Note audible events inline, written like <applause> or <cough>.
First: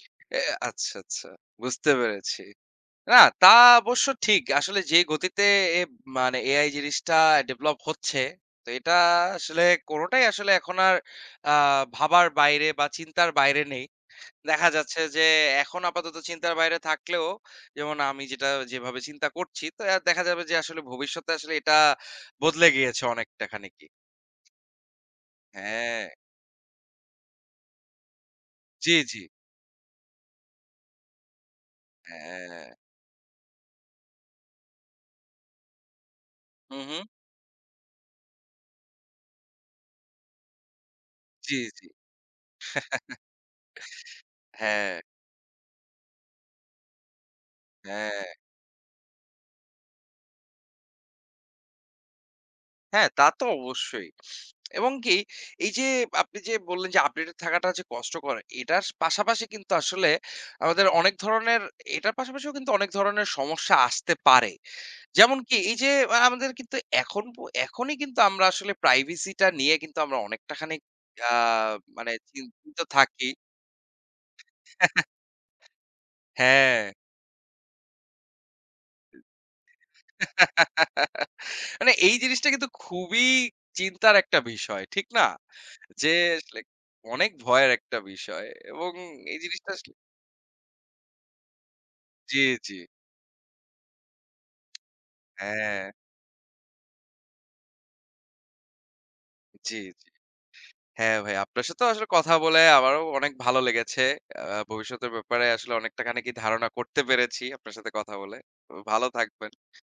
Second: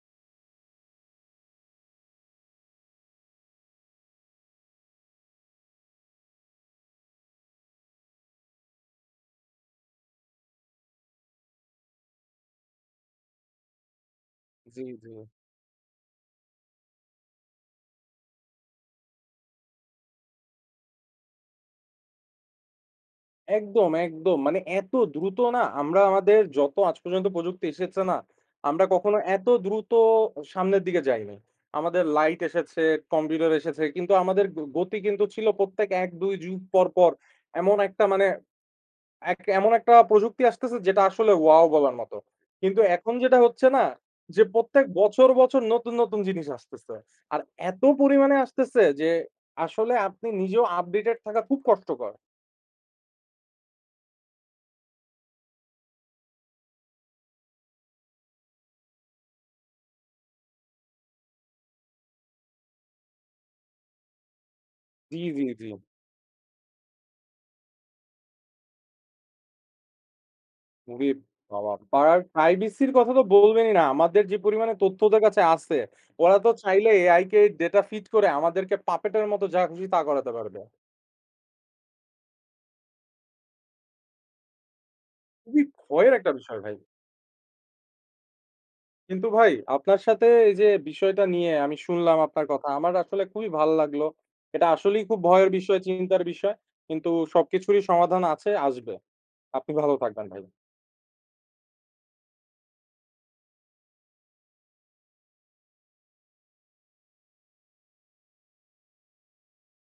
<smacks lips> এ আচ্ছা, আচ্ছা বুঝতে পেরেছি। না, তা অবশ্য ঠিক। আসলে যে গতিতে এব মানে AI জিনিসটা develop হচ্ছে তো এটা আসলে, কোনটাই আসলে এখন আর আ ভাবার বাইরে বা চিন্তার বাইরে নেই। দেখা জ্বী, যাচ্ছে যে জ্বী। এখন আপাতত চিন্তার বাইরে থাকলেও যেমন আমি যেটা যেভাবে চিন্তা করছি তো অ্যা দেখা যাবে যে আসলে ভবিষ্যতে আসলে এটা বদলে গিয়েছে অনেকটা খানিকই। একদম, একদম। মানে এত দ্রুত না আমরা হ্যাঁ। আমাদের যত আজ পর্যন্ত প্রযুক্তি এসেছে না, আমরা জ্বী, কখনো জ্বী। এত দ্রুত সামনের দিকে যাই নাই। আমাদের light হ্যাঁ। এসেছে, Computer এসেছে, কিন্তু আমাদের গ গতি কিন্তু ছিল প্রত্যেক ১ ২ যুগ হুম, পর, হুম। পর এমন একটা মানে এক এমন একটা প্রযুক্তি আসতেছে যেটা আসলে জ্বী, wow জ্বী। <chuckles> বলার মতো। কিন্তু এখন যেটা হচ্ছে না যে প্রত্যেক হ্যাঁ। বছর, বছর নতুন, নতুন জিনিস আসতেছে। আর এত হ্যাঁ। পরিমাণে আসতেছে যে আসলে আপনি নিজেও updated থাকা খুব কষ্টকর। হ্যাঁ, তা তো অবশ্যই। এবং কি এই যে আপনি যে বললেন যে updated থাকাটা যে কষ্টকর এটার পাশাপাশি কিন্তু আসলে আমাদের অনেক ধরনের; এটার পাশাপাশিও কিন্তু অনেক ধরনের সমস্যা আসতে পারে। জ্বী, জ্বী, যেমনকি জ্বী। এই যে আ আমাদের কিন্তু এখন পো এখনই কিন্তু আমরা আসলে privacy টা নিয়ে কিন্তু আমরা অনেকটাখানি উরেব আ বাবা মানে পাড়ার চিন্তিত privacy এর কথা তো থাকি। বললেনই না। আমাদের যে পরিমাণে তথ্য <chuckles> ওদের কাছে আছে, ওরা তো চাইলে হ্যাঁ। আই কে data feet করে আমাদেরকে puppet এর মতো যা খুশি তা করাতে পারবে। <laughs> মানে এই জিনিসটা কিন্তু খুবই চিন্তার একটা বিষয়। ঠিক না? খুবই যে ভয়ের একটা আসলে বিষয় ভাই। অনেক ভয়ের একটা বিষয় এবং কিন্তু এই ভাই জিনিসটা আসলে আপনার সাথে এই যে বিষয়টা নিয়ে আমি শুনলাম জ্বী, আপনার কথা। জ্বী। আমার আসলে খুবই ভাল লাগলো। এটা আসলেই খুব ভয়ের বিষয় হ্যাঁ। চিন্তার বিষয় কিন্তু সবকিছুরই সমাধান আছে, আসবে। আপনি জি, ভালো জি। থাকবেন ভাই। হ্যাঁ, ভাই আপনার সাথে আসলে কথা বলে আমারও অনেক ভালো লেগেছে। আ ভবিষ্যতের ব্যাপারে আসলে অনেকটা খানিকই ধারণা করতে পেরেছি আপনার সাথে কথা বলে। তো ভালো থাকবেন।